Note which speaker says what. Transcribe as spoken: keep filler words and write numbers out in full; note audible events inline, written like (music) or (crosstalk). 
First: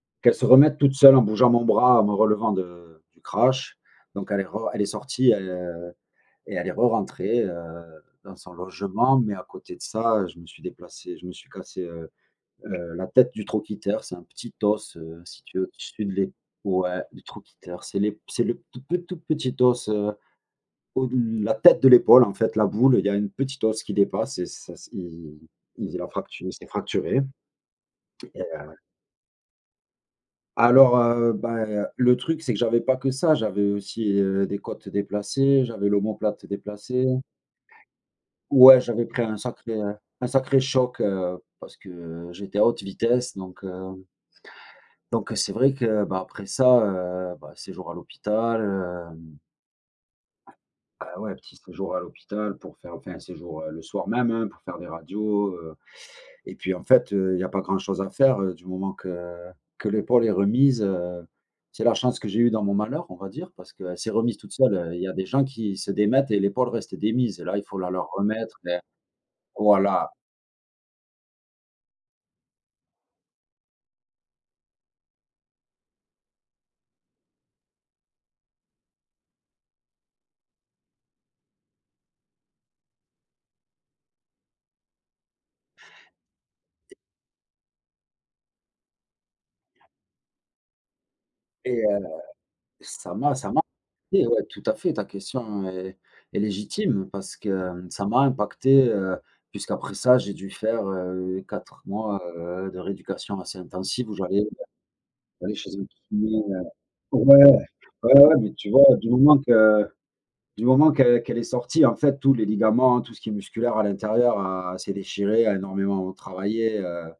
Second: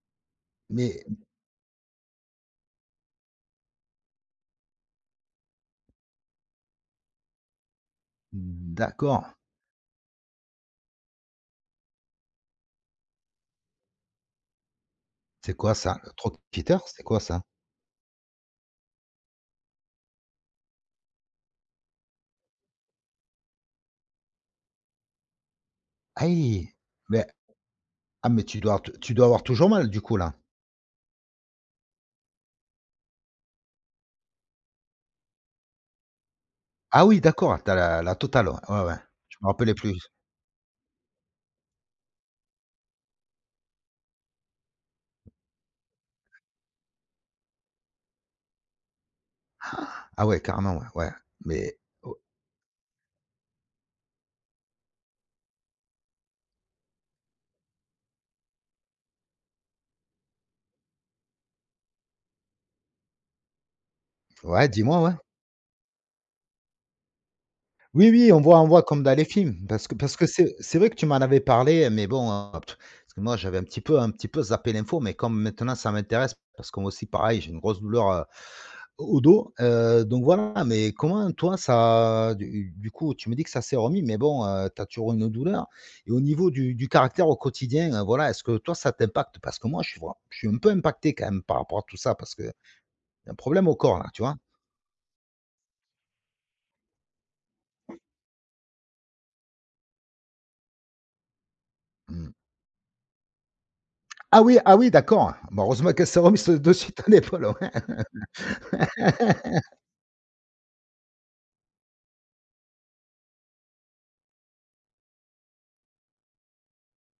Speaker 1: Qu'elle se remette toute
Speaker 2: Mais
Speaker 1: seule, en bougeant mon bras en me relevant de du crash, donc elle est re elle est sortie, heu, et elle est re-rentrée, heu, dans son logement,
Speaker 2: D'accord!
Speaker 1: mais à côté de ça, heu, je me suis déplacé je me suis cassé, heu, heu, la tête du trochiter, c'est un petit os, heu,
Speaker 2: C'est
Speaker 1: situé
Speaker 2: quoi ça,
Speaker 1: au-dessus de l'ép
Speaker 2: trocpiteur?
Speaker 1: ouais
Speaker 2: C'est quoi
Speaker 1: du
Speaker 2: ça?
Speaker 1: trochiter c'est l'ép c'est le tout pe tout petit os, heu, au d la tête de l'épaule, en fait, la boule, il y a un petit os qui dépasse et ça s'est (unintelligible) la fractu s'est
Speaker 2: Aïe!
Speaker 1: fracturé.
Speaker 2: Beh ah
Speaker 1: Et
Speaker 2: mais tu
Speaker 1: heu
Speaker 2: dois t tu dois avoir toujours mal, du coup, là.
Speaker 1: Alors, heu, bah et heu, le truc, c'est que j'avais pas que ça, j'avais aussi, heu, des côtes déplacées, j'avais l'omoplate
Speaker 2: Ah
Speaker 1: déplacée.
Speaker 2: oui, d'accord, tu as la la totale, heu,
Speaker 1: Ouais,
Speaker 2: ouais, ouais,
Speaker 1: j'avais pris un
Speaker 2: je me
Speaker 1: sacré,
Speaker 2: rappelais
Speaker 1: heu,
Speaker 2: plus.
Speaker 1: un sacré choc, heu, parce que j'étais à haute vitesse donc, heu donc, heu, c'est vrai que, bah, après ça, heu, bah, séjour à l'hôpital, heu
Speaker 2: (gasps) Ah ouais, carrément ouais, ouais.
Speaker 1: Ah ouais, un petit
Speaker 2: Mais
Speaker 1: séjour à
Speaker 2: o
Speaker 1: l'hôpital pour faire enfin, un séjour, heu, le soir même, heu, pour faire des radios, heu et puis, en fait, heu, il y a pas grand chose à faire, du moment que que l'épaule est remise, heu, c'est la chance que j'ai eu dans mon malheur, on va dire, parce que elle s'est remise toute
Speaker 2: Ouais,
Speaker 1: seule,
Speaker 2: dis-moi,
Speaker 1: il y a
Speaker 2: ouais.
Speaker 1: des gens qui se démettent et l'épaule reste démise et là, il faut la
Speaker 2: Oui,
Speaker 1: leur
Speaker 2: oui, on
Speaker 1: remettre
Speaker 2: voit on
Speaker 1: ver
Speaker 2: voit comme dans les films parce que
Speaker 1: voilà!
Speaker 2: parce que c'est c'est vrai que tu m'en avais parlé, mais bon, heu, parce que moi, j'avais un petit peu un petit peu zappé l'info, mais comme maintenant ça m'intéresse parce que moi aussi, pareil, j'ai une grosse douleur, heu, au dos, heu, donc, voilà. Mais comment toi, ça du coup, tu me dis que ça s'est remis mais bon, heu, tu as toujours une douleur? Et au niveau du du caractère au quotidien, heu, voilà, est-ce que toi, ça t'impacte, parce que moi, tu vois, je suis un peu impacté, quand même, par rapport
Speaker 1: Et
Speaker 2: à tout
Speaker 1: heu,
Speaker 2: ça parce qu'il y
Speaker 1: ça
Speaker 2: a
Speaker 1: m'a
Speaker 2: un
Speaker 1: ça m'a
Speaker 2: problème au corps, là, tu
Speaker 1: oui,
Speaker 2: vois?
Speaker 1: heu, tout à fait ta question est est légitime, parce que ça m'a impacté, heu, puisqu'après ça j'ai dû faire, heu, quatre mois,
Speaker 2: Mmh.
Speaker 1: heu, de rééducation assez intensive où
Speaker 2: Ah
Speaker 1: j'allais,
Speaker 2: oui, ah oui, d'accord!
Speaker 1: ouais,
Speaker 2: Bah,
Speaker 1: chez un
Speaker 2: heureusement qu'elle s'est
Speaker 1: kiné,
Speaker 2: remise te de suite,
Speaker 1: heu ouais!
Speaker 2: l'épaule, ouais.
Speaker 1: Ouais, ouais, mais, tu vois, du moment
Speaker 2: (laughs)
Speaker 1: que du moment qu'elle qu'elle est sortie, en fait, tous les ligaments, tout ce qui est musculaire à l'intérieur, heu, s'est déchiré, a énormément, heu, travaillé, heu